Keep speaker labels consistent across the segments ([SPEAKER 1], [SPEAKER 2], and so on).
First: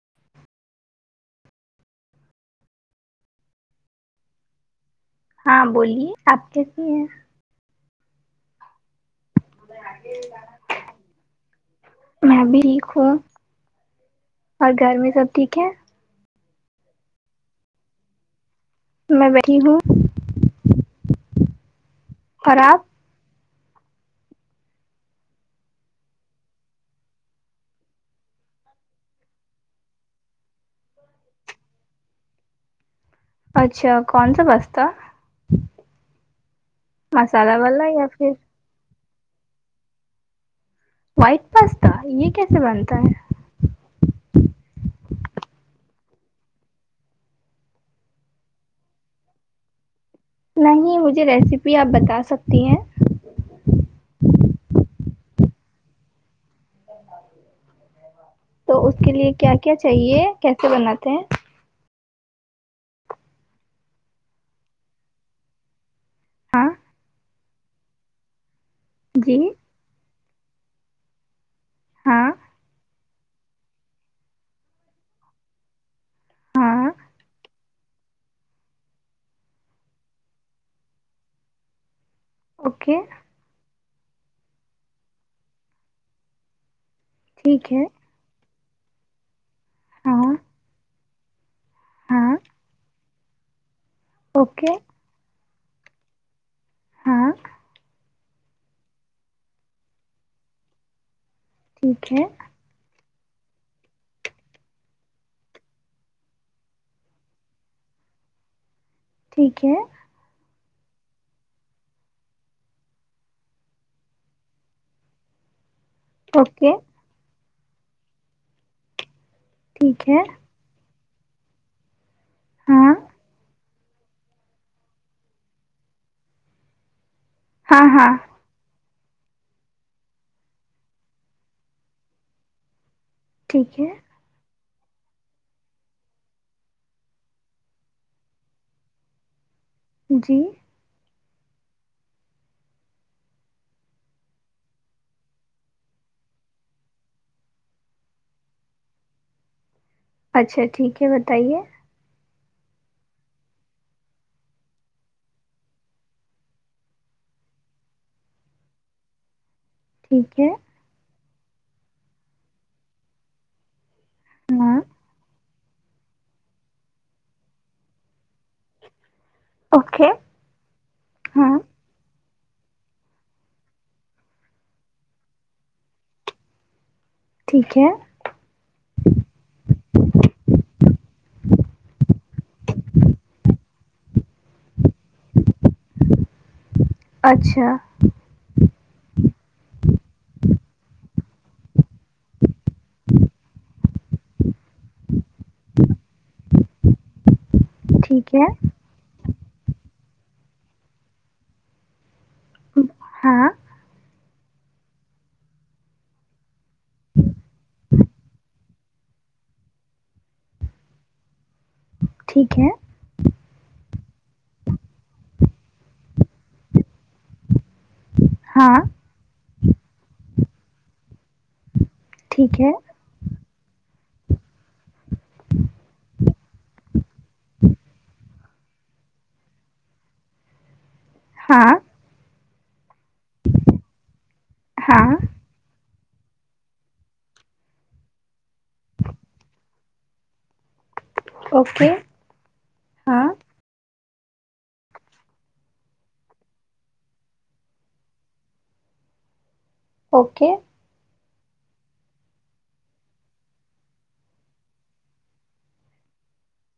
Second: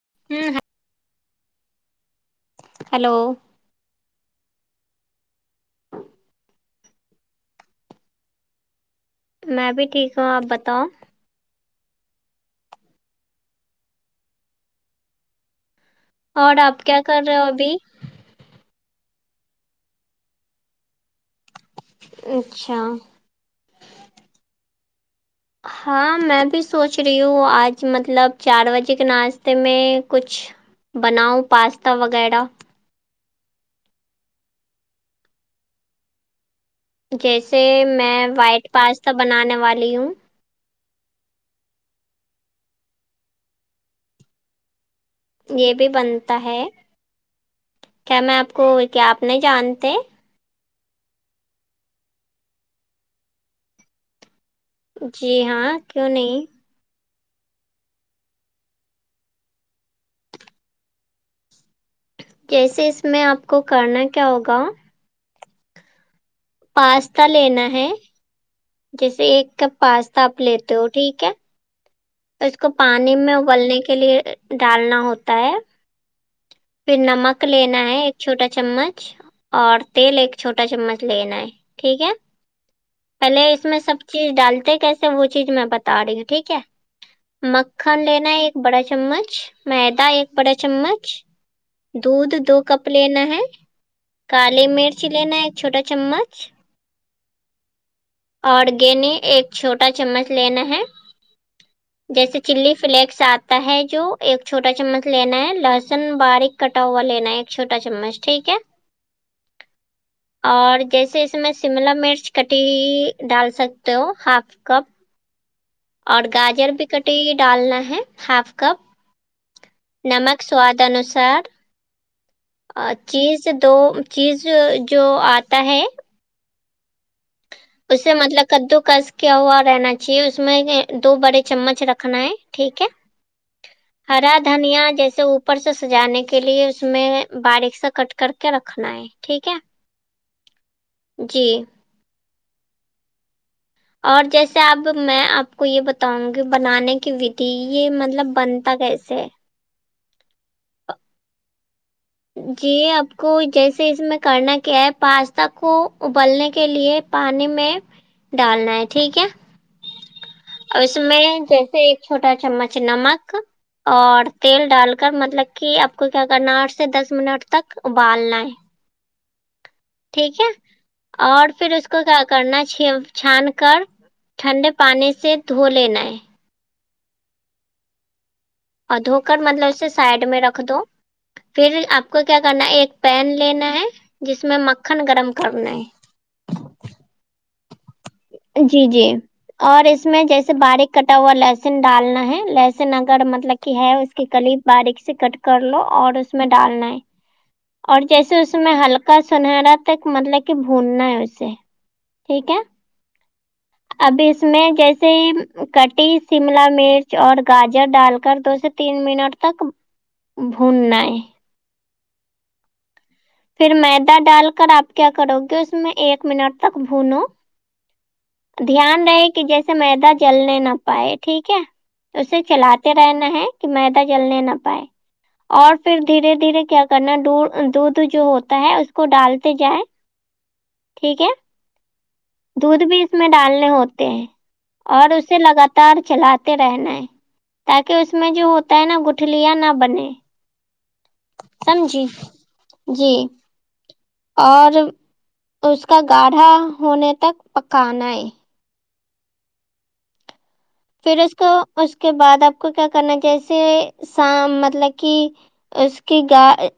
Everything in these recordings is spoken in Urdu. [SPEAKER 1] [unintelligible] ہیلو
[SPEAKER 2] ہاں بولیے آپ کیسی ہیں
[SPEAKER 1] میں بھی ٹھیک ہوں آپ بتاؤ
[SPEAKER 2] میں بھی ٹھیک ہوں اور گھر میں سب ٹھیک ہے
[SPEAKER 1] اور آپ کیا کر رہے ہو ابھی
[SPEAKER 2] میں بیی ہوں اور
[SPEAKER 1] اچھا
[SPEAKER 2] آپ
[SPEAKER 1] ہاں میں بھی سوچ رہی ہوں آج مطلب چار بجے کے ناشتے میں کچھ بناؤ پاستا وغیرہ
[SPEAKER 2] اچھا کون سا پاستا
[SPEAKER 1] جیسے
[SPEAKER 2] مسالہ والا یا
[SPEAKER 1] میں
[SPEAKER 2] پھر
[SPEAKER 1] وائٹ پاستا بنانے والی ہوں
[SPEAKER 2] وائٹ پاستا یہ کیسے بنتا ہے
[SPEAKER 1] یہ بھی بنتا ہے کیا میں آپ کو کیا آپ نہیں جانتے
[SPEAKER 2] نہیں مجھے ریسیپی آپ بتا سکتی ہیں
[SPEAKER 1] جی ہاں کیوں نہیں
[SPEAKER 2] تو اس کے لیے کیا کیا چاہیے کیسے بناتے ہیں
[SPEAKER 1] کیسے اس میں آپ کو کرنا کیا ہوگا
[SPEAKER 2] ہاں
[SPEAKER 1] پاستا لینا ہے جیسے
[SPEAKER 2] جی
[SPEAKER 1] ایک کپ پاستا آپ لیتے ہو ٹھیک ہے
[SPEAKER 2] ہاں
[SPEAKER 1] تو اس کو پانی میں ابلنے کے لیے ڈالنا ہوتا ہے
[SPEAKER 2] ہاں
[SPEAKER 1] پھر نمک لینا ہے ایک چھوٹا چمچ اور تیل ایک چھوٹا چمچ لینا ہے ٹھیک ہے
[SPEAKER 2] اوکے
[SPEAKER 1] پہلے اس میں سب چیز ڈالتے کیسے وہ چیز میں بتا رہی ہوں ٹھیک ہے
[SPEAKER 2] ٹھیک ہے
[SPEAKER 1] مکھن لینا ایک بڑا چمچ میدا ایک
[SPEAKER 2] ہاں
[SPEAKER 1] بڑا چمچ دودھ
[SPEAKER 2] ہاں
[SPEAKER 1] دو کپ لینا ہے کالی
[SPEAKER 2] اوکے
[SPEAKER 1] مرچ لینا ہے ایک چھوٹا چمچ
[SPEAKER 2] ہاں
[SPEAKER 1] اور گنے ایک چھوٹا چمچ لینا ہے
[SPEAKER 2] ٹھیک ہے
[SPEAKER 1] جیسے چلی فلیکس آتا ہے جو ایک چھوٹا چمچ لینا ہے لہسن باریک کٹا ہوا لینا ہے ایک چھوٹا چمچ ٹھیک ہے
[SPEAKER 2] ٹھیک ہے
[SPEAKER 1] اور جیسے اس میں شملا مرچ کٹی ڈال سکتے ہو ہاف کپ اور گاجر
[SPEAKER 2] اوکے
[SPEAKER 1] بھی کٹی ڈالنا ہے ہاف کپ
[SPEAKER 2] ٹھیک ہے
[SPEAKER 1] نمک سواد انوسار
[SPEAKER 2] ہاں
[SPEAKER 1] چیز دو چیز جو آتا ہے
[SPEAKER 2] ہاں
[SPEAKER 1] اس
[SPEAKER 2] ہاں
[SPEAKER 1] سے مطلب کدو کس کوا رہنا چاہیے اس میں دو بڑے چمچ رکھنا ہے ٹھیک ہے
[SPEAKER 2] ٹھیک ہے
[SPEAKER 1] ہرا دھنیا جیسے اوپر سے سجانے کے لیے اس میں باریک سے کٹ کر کے رکھنا ہے ٹھیک ہے
[SPEAKER 2] جی
[SPEAKER 1] یہ اور جیسے اب میں آپ کو یہ بتاؤں گی بنانے کی ودھی یہ مطلب بنتا کیسے ہے
[SPEAKER 2] اچھا ٹھیک ہے بتائیے
[SPEAKER 1] جی آپ کو جیسے اس میں کرنا کیا ہے پاستا کو ابالنے کے لیے پانی میں ڈالنا ہے ٹھیک ہے
[SPEAKER 2] ٹھیک ہے
[SPEAKER 1] اور اس میں جیسے ایک چھوٹا چمچ نمک اور تیل
[SPEAKER 2] ہاں
[SPEAKER 1] ڈال کر مطلب کہ آپ کو کیا کرنا آٹھ سے دس منٹ تک ابالنا ہے
[SPEAKER 2] اوکے
[SPEAKER 1] ٹھیک ہے اور
[SPEAKER 2] ہاں
[SPEAKER 1] پھر اس کو کیا کرنا چھا چھان کر ٹھنڈے پانی سے دھو لینا ہے
[SPEAKER 2] ٹھیک ہے
[SPEAKER 1] اور دھو کر مطلب اسے سائڈ میں رکھ دو پھر آپ کو کیا کرنا ہے ایک پین لینا ہے جس میں مکھن گرم کرنا ہے
[SPEAKER 2] اچھا
[SPEAKER 1] جی جی اور اس میں جیسے باریک کٹا ہوا لہ ڈالنا ہے لہسن اگر مطلب کہ ہے اس کی کلی باریک سے کٹ کر لو اور اس میں ڈالنا ہے اور
[SPEAKER 2] ٹھیک
[SPEAKER 1] جیسے
[SPEAKER 2] ہے
[SPEAKER 1] اس میں ہلکا سنہرا تک مطلب کہ بہوننا ہے اسے ٹھیک ہے
[SPEAKER 2] ہاں
[SPEAKER 1] اب اس میں جیسے ہی کٹی شملا مرچ اور گاجر ڈال کر دو سے تین منٹ تک بھوننا ہے
[SPEAKER 2] ٹھیک ہے
[SPEAKER 1] پھر میدا ڈال کر آپ کیا کرو گے اس میں ایک منٹ تک بھونو
[SPEAKER 2] ہاں
[SPEAKER 1] دھیان رہے کہ جیسے میدا جلنے نہ پائے ٹھیک ہے اسے
[SPEAKER 2] ٹھیک ہے
[SPEAKER 1] کھلاتے ہیں رہنا ہے کہ میدا جلنے نہ پائے اور پھر دھیرے دھیرے کیا کرنا دودھ جو ہوتا ہے اس کو ڈالتے جائ ٹھیک ہے
[SPEAKER 2] ہاں
[SPEAKER 1] دودھ بھی اس میں ڈالنے ہوتے ہیں اور
[SPEAKER 2] ہاں
[SPEAKER 1] اسے لگات تار چلاتے رہنا ہے تاکہ اس میں جو ہوتا ہے نا گٹھل یا نہ بنے
[SPEAKER 2] اوکے
[SPEAKER 1] سمجھی جی
[SPEAKER 2] ہاں
[SPEAKER 1] اور اس کا گاڑھا ہونے تک پکانا ہے
[SPEAKER 2] اوکے
[SPEAKER 1] پھر اس کو اس کے بعد آپ کو کیا کرنا جیسے سام مطلب کہ اس کی گائے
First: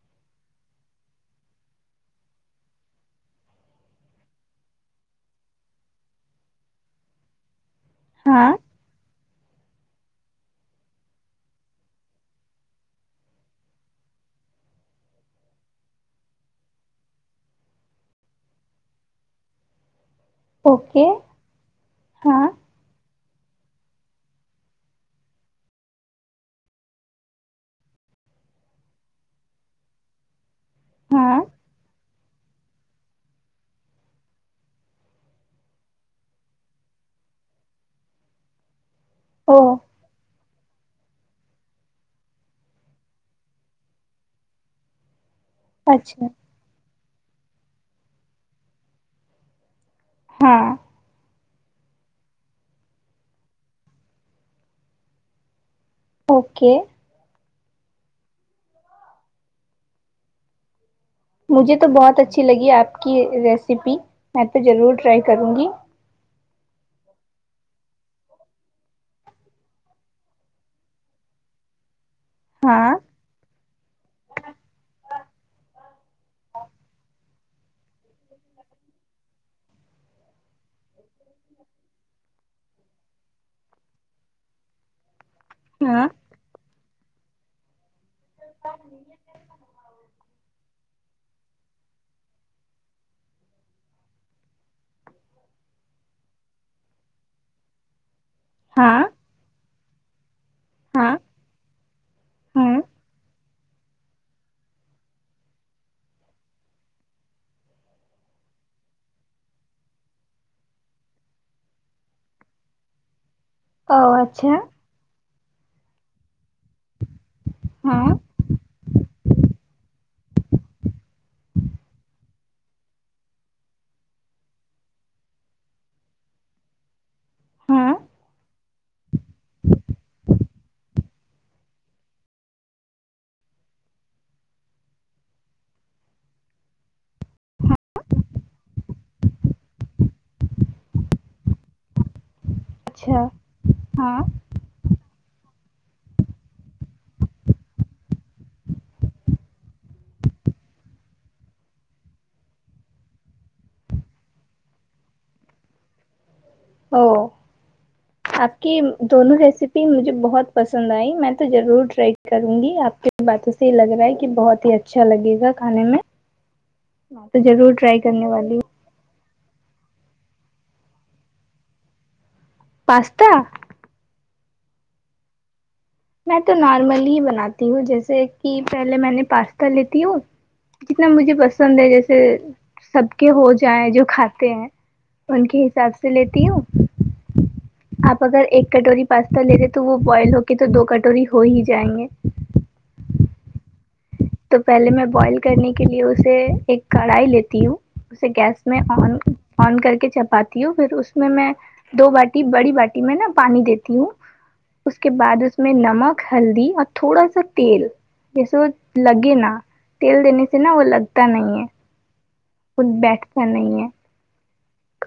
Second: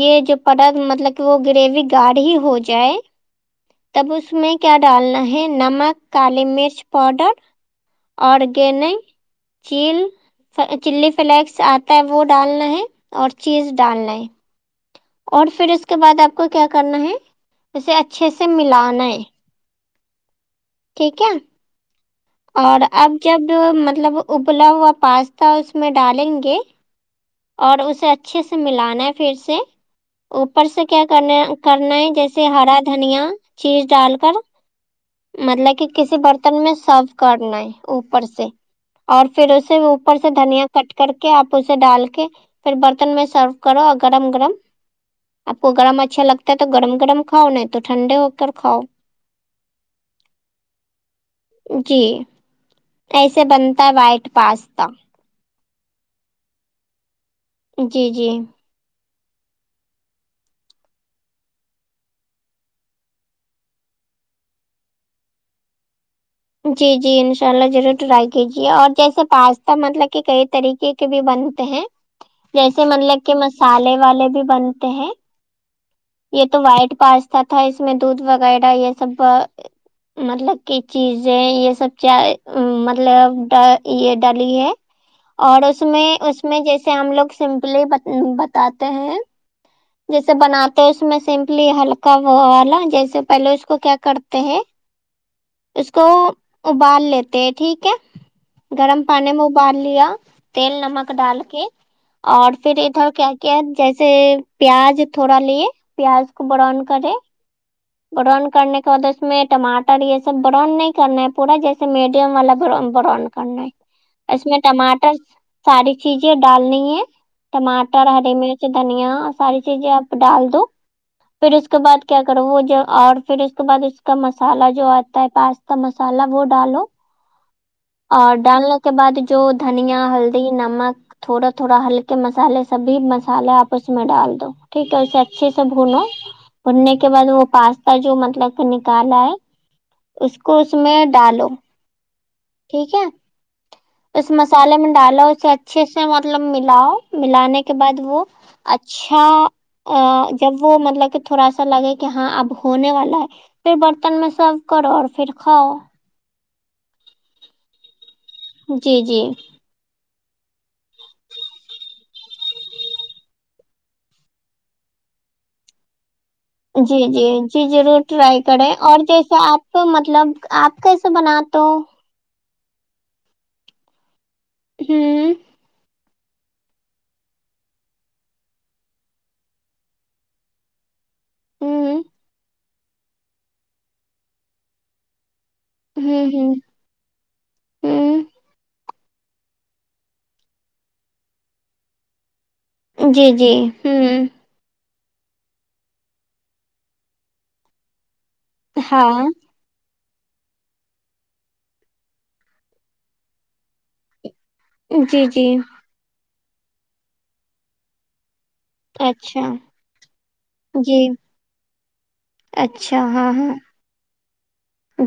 [SPEAKER 1] یہ جو پڑ مطلب کہ وہ گریوی گاڑ ہی ہو جائے تب اس میں کیا ڈالنا ہے نمک کالی مرچ پاؤڈر
[SPEAKER 2] ہاں
[SPEAKER 1] آرگینک چیل چلی فلیکس آتا ہے وہ ڈالنا ہے اور چیز ڈالنا ہے اور پھر اس کے بعد آپ کو کیا کرنا ہے اسے اچھے سے ملانا ہے
[SPEAKER 2] اوکے
[SPEAKER 1] ٹھیک ہے
[SPEAKER 2] ہاں
[SPEAKER 1] اور اب جب مطلب ابلا ہوا پاستا اس میں ڈالیں گے اور اسے اچھے سے ملانا ہے پھر سے اوپر سے کیا کرنا
[SPEAKER 2] ہاں
[SPEAKER 1] کرنا ہے جیسے ہرا دھنیا چیز ڈال کر مطلب کہ کسی برتن میں سرو کرنا ہے اوپر سے اور پھر
[SPEAKER 2] او
[SPEAKER 1] اسے اوپر سے دھنیا کٹ کر کے آپ اسے ڈال کے پھر برتن میں سرو کرو گرم گرم آپ کو گرم اچھا لگتا تو گرم گرم کھاؤ نہیں تو ٹھنڈے ہو کر کاؤ
[SPEAKER 2] ہاں
[SPEAKER 1] جی ایسے بنتا ہے وائٹ پاستا
[SPEAKER 2] اوکے
[SPEAKER 1] جی جی
[SPEAKER 2] مجھے تو بہت اچھی لگی آپ کی ریسیپی میں تو ضرور ٹرائی کروں گی
[SPEAKER 1] جی جی انشاء اللہ ضرور ٹرائی کیجیے اور جیسے پاستا مطلب کہ کئی طریقے بھی بنتے ہیں
[SPEAKER 2] ہاں
[SPEAKER 1] جیسے مطلب کہ مسالے والے بھی بنتے ہیں یہ تو وائٹ پاس تا تھا اس میں دودھ وغیرہ یہ سب مطلب کہ چیزیں یہ سب چا مطلب یہ ڈالی ہے اور اس میں
[SPEAKER 2] ہاں
[SPEAKER 1] اس میں جیسے ہم لوگ سمپلی بتاتے ہیں جیسے بناتے اس میں سمپلی ہلکا وہ والا جیسے پہلے اس کو کیا کرتے ہیں اس کو ابال لیتے ٹھیک ہے گرم
[SPEAKER 2] ہاں
[SPEAKER 1] پانی میں ابال لیا تیل نمک
[SPEAKER 2] ہاں
[SPEAKER 1] ڈال کے اور
[SPEAKER 2] ہاں
[SPEAKER 1] پھر ادھر کیا کیا جیسے پیاز تھوڑا لے پیاز کو براؤن کرے براؤن کرنے کے بعد اس میں ٹماٹر یہ سب براؤن نہیں کرنا ہے پورا جیسے میڈیم والا براؤن براؤن کرنا
[SPEAKER 2] او
[SPEAKER 1] ہے اس
[SPEAKER 2] اچھا
[SPEAKER 1] میں ٹماٹر ساری چیزیں ڈالنی ہے
[SPEAKER 2] ہاں
[SPEAKER 1] ٹماٹر ہری مرچ دھنیا ساری چیزیں آپ ڈال دو پھر اس کے بعد کیا کرو وہ جو اور پھر اس کے بعد اس کا مسالہ جو آتا ہے پاس تا مسالہ وہ ڈالو
[SPEAKER 2] ہاں
[SPEAKER 1] اور ڈالنے کے بعد جو دھنیا ہلدی نمک تھوڑا تھوڑا ہلکے مسالے سب مسالے آپ اس میں ڈال ٹھیک ہے اسے اچھے سے بھونو بھوننے کے بعد وہ پاستا جو مطلب کالا ہے اس کو اس میں ڈالو ٹھیک ہے
[SPEAKER 2] اچھا ہاں
[SPEAKER 1] تومس مسالے میں ڈالو اسے اچھے سے مطلب ملاؤ ملانے کے بعد وہ اچھا اچھا جب وہ مطلب کہ تھوڑا سا لگے کہ ہاں اب ہونے والا ہے پھر برتن میں سرو کرو اور پھر کھاؤ
[SPEAKER 2] او آپ کی
[SPEAKER 1] جی جی
[SPEAKER 2] دونوں ریسیپی مجھے بہت پسند آئی میں تو ضرور ٹرائی کروں گی آپ کی باتوں سے یہ لگ رہا ہے کہ بہت ہی اچھا اچھا لگے گا کھانے میں
[SPEAKER 1] جی جی
[SPEAKER 2] میں تو
[SPEAKER 1] جی ضرور
[SPEAKER 2] کرنے
[SPEAKER 1] ٹرائی
[SPEAKER 2] والی ہوں
[SPEAKER 1] کریں اور جیسے آپ تو مطلب آپ کیسے بناتے ہو
[SPEAKER 2] پاستا
[SPEAKER 1] ہوں
[SPEAKER 2] میں تو نارملی ہی بناتی ہوں جیسے کہ پہلے میں نے پاستا لیتی ہوں جتنا مجھے پسند ہے
[SPEAKER 1] ہوں
[SPEAKER 2] جیسے سب کے ہو جائیں جو کھاتے ہیں ان کے حساب سے لیتی ہوں آپ
[SPEAKER 1] ہوں
[SPEAKER 2] اگر ایک کٹوری پاستا لے رہے تو وہ بوائل ہو کے تو دو کٹوری ہو ہی جائیںگے
[SPEAKER 1] جی جی ھم
[SPEAKER 2] تو پہلے میں بوائل کرنے کے لیے اسے ایک کڑھائی لیتی ہوں اسے گیس میں آن
[SPEAKER 1] ہاں
[SPEAKER 2] آن کر کے چپاتی ہوں پھر اس میں دو باٹی بڑی باٹی میں نا پانی دیتی ہوں اس کے
[SPEAKER 1] جی
[SPEAKER 2] بعد
[SPEAKER 1] جی
[SPEAKER 2] اس میں نمک ہلدی اور تھوڑا سا تیل جیسے وہ لگے
[SPEAKER 1] اچھا
[SPEAKER 2] نا تیل دینے سے نا وہ
[SPEAKER 1] جی
[SPEAKER 2] لگتا نہیں ہے وہ
[SPEAKER 1] اچھا ہاں
[SPEAKER 2] بیٹھت
[SPEAKER 1] ہاں
[SPEAKER 2] نہیں ہے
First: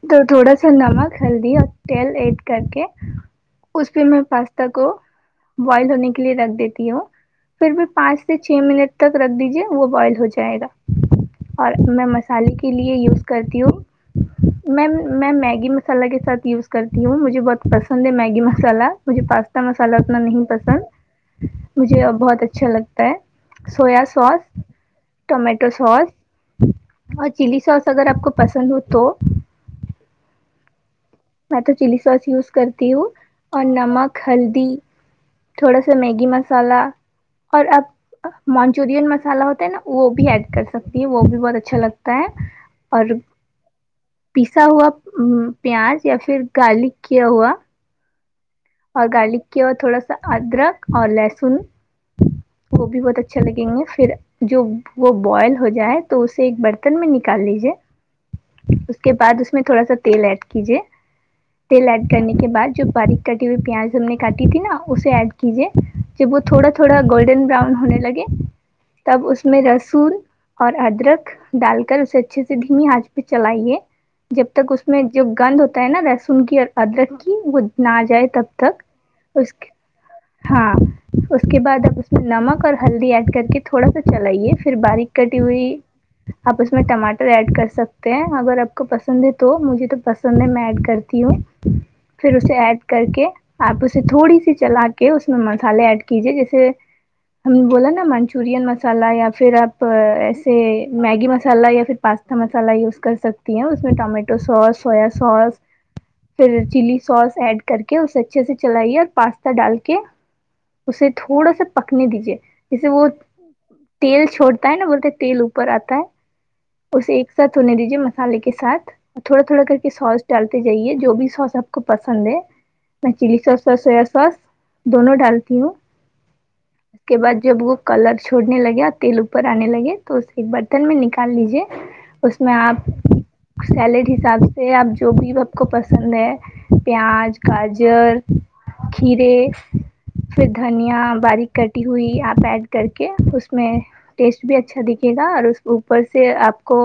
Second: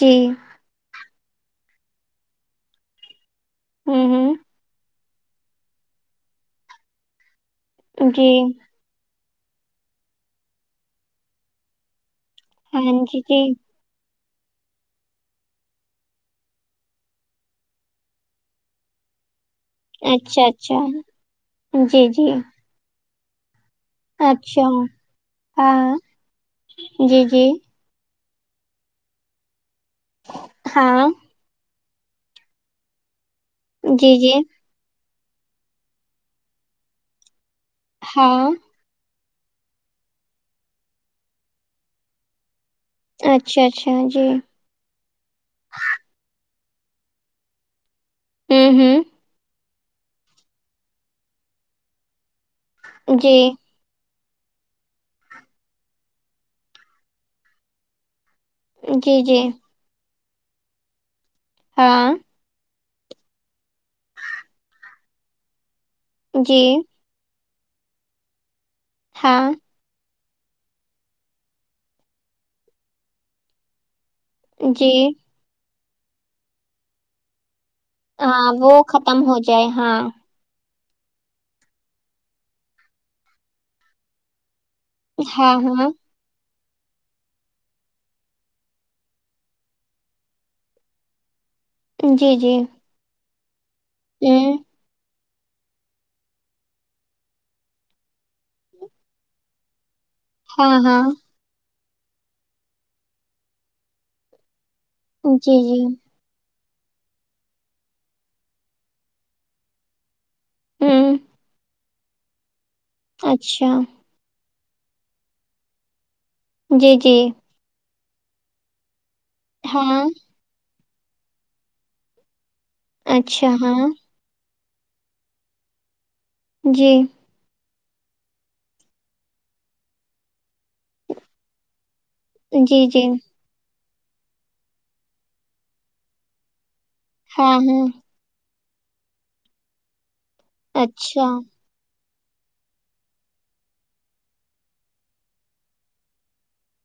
[SPEAKER 1] جی
[SPEAKER 2] تو تھوڑا سا نمک ہلدی اور تیل ایڈ کر کے اس پہ
[SPEAKER 1] ہوں
[SPEAKER 2] میں
[SPEAKER 1] ہوں
[SPEAKER 2] پاستا کو بوائل ہونے کے لیے رکھ دیتی ہوں پھر بھی پانچ
[SPEAKER 1] جی
[SPEAKER 2] سے چھ منٹ تک رکھ دیجیے وہ بوائل ہو جائے گا اور میں مسالے کے
[SPEAKER 1] ہاں
[SPEAKER 2] لیے یوز
[SPEAKER 1] جی جی
[SPEAKER 2] کرتی ہوں میم میں میگی مسالہ کے ساتھ یوز کرتی ہوں مجھے بہت پسند ہے میگی مسالہ مجھے پاستا مسالہ اتنا
[SPEAKER 1] اچھا
[SPEAKER 2] نہیں
[SPEAKER 1] اچھا
[SPEAKER 2] پسند
[SPEAKER 1] جی
[SPEAKER 2] مجھے
[SPEAKER 1] جی
[SPEAKER 2] بہت اچھا لگتا ہے سویا سوس
[SPEAKER 1] اچھا
[SPEAKER 2] ٹمیٹو
[SPEAKER 1] ہاں
[SPEAKER 2] سوس
[SPEAKER 1] جی
[SPEAKER 2] اور
[SPEAKER 1] جی
[SPEAKER 2] چلی سوس اگر آپ کو پسند ہو تو
[SPEAKER 1] ہاں
[SPEAKER 2] میں تو چلی سوس یوز کرتی ہوں اور
[SPEAKER 1] جی
[SPEAKER 2] نمک
[SPEAKER 1] جی
[SPEAKER 2] ہلدی تھوڑا سا میگی مسالہ اور اب
[SPEAKER 1] ہاں
[SPEAKER 2] مون چورین مسالا ہوتا ہے نا وہ بھی ایڈ کر سکتی ہیں وہ بھی بہت اچھا لگتا ہے اور
[SPEAKER 1] اچھا اچھا جی
[SPEAKER 2] پیسا ہوا پیاز یا پھر گارلک کیا ہوا
[SPEAKER 1] ہوں
[SPEAKER 2] اور
[SPEAKER 1] ہوں
[SPEAKER 2] گارلک کی ہوا تھوڑا سا ادرک اور لہسن وہ بھی بہت
[SPEAKER 1] جی
[SPEAKER 2] اچھا لگیںگے پھر جو وہ بوائل ہو جائے تو اسے ایک برتن میں نکال لیجیے اس کے
[SPEAKER 1] جی جی
[SPEAKER 2] بعد اس میں تھوڑا سا تیل ایڈ کیجے تیل ایڈ
[SPEAKER 1] ہاں
[SPEAKER 2] کرنے کے بعد جو باریک کٹی ہوئی پیاز ہم نے کاٹی تھی نا اسے ایڈ کیجیے جب وہ تھوڑا
[SPEAKER 1] جی
[SPEAKER 2] تھوڑا گولڈن براؤن ہونے لگے تب اس
[SPEAKER 1] ہاں
[SPEAKER 2] میں لہسن اور ادرک ڈال کر اسے اچھے سے دھیمی آنچ پہ چلائیے جب تک اس
[SPEAKER 1] جی
[SPEAKER 2] میں جو گند ہوتا ہے نا لہسن کی اور ادرک کی وہ لال
[SPEAKER 1] ہاں وہ ختم ہو جائے ہاں
[SPEAKER 2] ہاں اس کے بعد اب اس میں نمک اور ہلدی ایڈ کر کے تھوڑا سا چلائیے پھر باریک کٹی
[SPEAKER 1] ہاں
[SPEAKER 2] ہوئی
[SPEAKER 1] ہاں
[SPEAKER 2] آپ اس میں ٹماٹر ایڈ کر سکتے ہیں اگر آپ کو پسند ہے تو مجھے تو پسند ہے میں ایڈ کرتی ہوں پھر
[SPEAKER 1] جی جی
[SPEAKER 2] اسے ایڈ کر کے آپ اسے تھوڑی سی
[SPEAKER 1] ہوں
[SPEAKER 2] چلا کے اس میں مسالے ایڈ کیجے جیسے ہم بولا نا منچورین مسالہ یا پھر آپ سے
[SPEAKER 1] ہاں ہاں
[SPEAKER 2] میگی مسالح یا پھر پاستا مسالاہ یوز کر سکتی ہیں اس میں ٹمیٹو سوس سویا سوس
[SPEAKER 1] جی جی
[SPEAKER 2] پھر چلی سوس ایڈ کر کے اسے اچھے سے چلائیے اور پاستا ڈال کے اسے
[SPEAKER 1] ہوں
[SPEAKER 2] تھوڑا سا پکنے دیجیے جسے وہ
[SPEAKER 1] اچھا
[SPEAKER 2] تیل چھوڑتا ہے نا بولتے تیل اوپر آتا ہے
[SPEAKER 1] جی
[SPEAKER 2] اسے
[SPEAKER 1] جی
[SPEAKER 2] ایک ساتھ ہونے دیجیے مسالے کے ساتھ تھوڑا تھوڑا کر کے
[SPEAKER 1] ہاں
[SPEAKER 2] سوس ڈالتے جائیے جو بھی سوس آپ کو پسند ہے میں چلی
[SPEAKER 1] اچھا
[SPEAKER 2] سوس اور
[SPEAKER 1] ہاں
[SPEAKER 2] سویا سوس دونوں ڈالتی ہوں
[SPEAKER 1] جی
[SPEAKER 2] اس کے بعد جب وہ کلر چھوڑنے لگے اور تیل اوپر آنے لگے تو اس ایک برتن میں نکال لیجیے اس میں
[SPEAKER 1] جی
[SPEAKER 2] آپ
[SPEAKER 1] جی
[SPEAKER 2] سیلیڈ حساب سے آپ جو بھی آپ کو پسند ہے پیاز
[SPEAKER 1] ہاں ہاں
[SPEAKER 2] گاجر کھیرے پھر دھنیا
[SPEAKER 1] اچھا
[SPEAKER 2] باریک کٹی ہوئی آپ ایڈ کر کے اس میں ٹیسٹ بھی اچھا دیکھیگا اور اس اوپر سے آپ کو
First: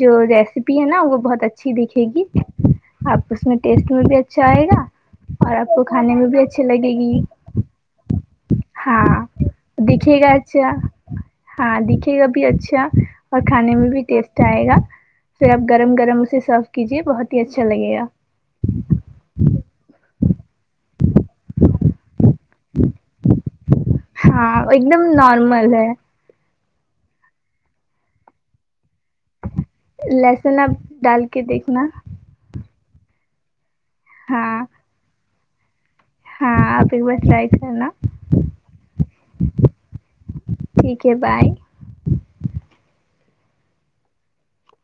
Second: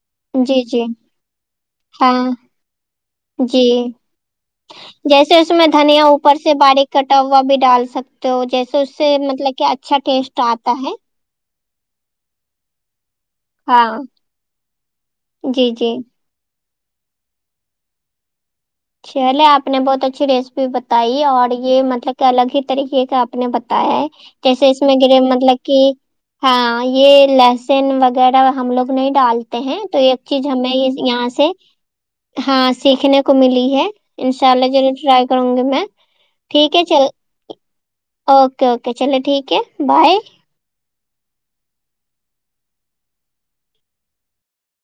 [SPEAKER 2] جو
[SPEAKER 1] جی
[SPEAKER 2] ریسیپی
[SPEAKER 1] جی
[SPEAKER 2] ہے نا وہ بہت اچھی دکھے گی
[SPEAKER 1] ہاں
[SPEAKER 2] اب اس میں
[SPEAKER 1] جی
[SPEAKER 2] ٹیسٹ میں بھی اچھا آئے گا
[SPEAKER 1] جیسے اس
[SPEAKER 2] اور
[SPEAKER 1] میں
[SPEAKER 2] آپ کو
[SPEAKER 1] دھنیا
[SPEAKER 2] کھانے میں
[SPEAKER 1] اوپر
[SPEAKER 2] بھی
[SPEAKER 1] سے
[SPEAKER 2] اچھی
[SPEAKER 1] باریک
[SPEAKER 2] لگے گی
[SPEAKER 1] کٹا ہوا بھی ڈال سکتے ہو جیسے اس
[SPEAKER 2] ہاں
[SPEAKER 1] سے مطلب کہ اچھا
[SPEAKER 2] دکھے گا
[SPEAKER 1] ٹیسٹ
[SPEAKER 2] اچھا
[SPEAKER 1] آتا ہے
[SPEAKER 2] ہاں دکھے گا بھی اچھا اور کھانے میں
[SPEAKER 1] ہاں
[SPEAKER 2] بھی ٹیسٹ آئے گا پھر آپ
[SPEAKER 1] جی جی
[SPEAKER 2] گرم گرم اسے سرو کیجیے بہت ہی اچھا لگے گا
[SPEAKER 1] چلے آپ نے بہت اچھی ریسیپی بتائی اور یہ مطلب کہ الگ ہی طریقے کا آپ نے بتایا ہے
[SPEAKER 2] ہاں
[SPEAKER 1] جیسے اس
[SPEAKER 2] ایک
[SPEAKER 1] میں
[SPEAKER 2] دم
[SPEAKER 1] گرے مطلب
[SPEAKER 2] نارمل
[SPEAKER 1] کہ
[SPEAKER 2] ہے
[SPEAKER 1] ہاں یہ لہسن وغیرہ ہم لوگ نہیں ڈالتے ہیں تو ایک چیز
[SPEAKER 2] لہسن
[SPEAKER 1] ہمیں
[SPEAKER 2] آپ
[SPEAKER 1] یہ
[SPEAKER 2] ڈال
[SPEAKER 1] یہاں
[SPEAKER 2] کے
[SPEAKER 1] سے
[SPEAKER 2] دیکھنا
[SPEAKER 1] ہاں سیکھنے کو ملی انشاء
[SPEAKER 2] ہاں
[SPEAKER 1] اللہ ضور ٹرائی کروں گی میں
[SPEAKER 2] ہاں
[SPEAKER 1] ٹھیک ہے
[SPEAKER 2] آپ ایک
[SPEAKER 1] چل
[SPEAKER 2] بار ٹرائی کرنا
[SPEAKER 1] اوکے اوکے چلے ٹھیک ہے بائے
[SPEAKER 2] ٹھیک ہے بائے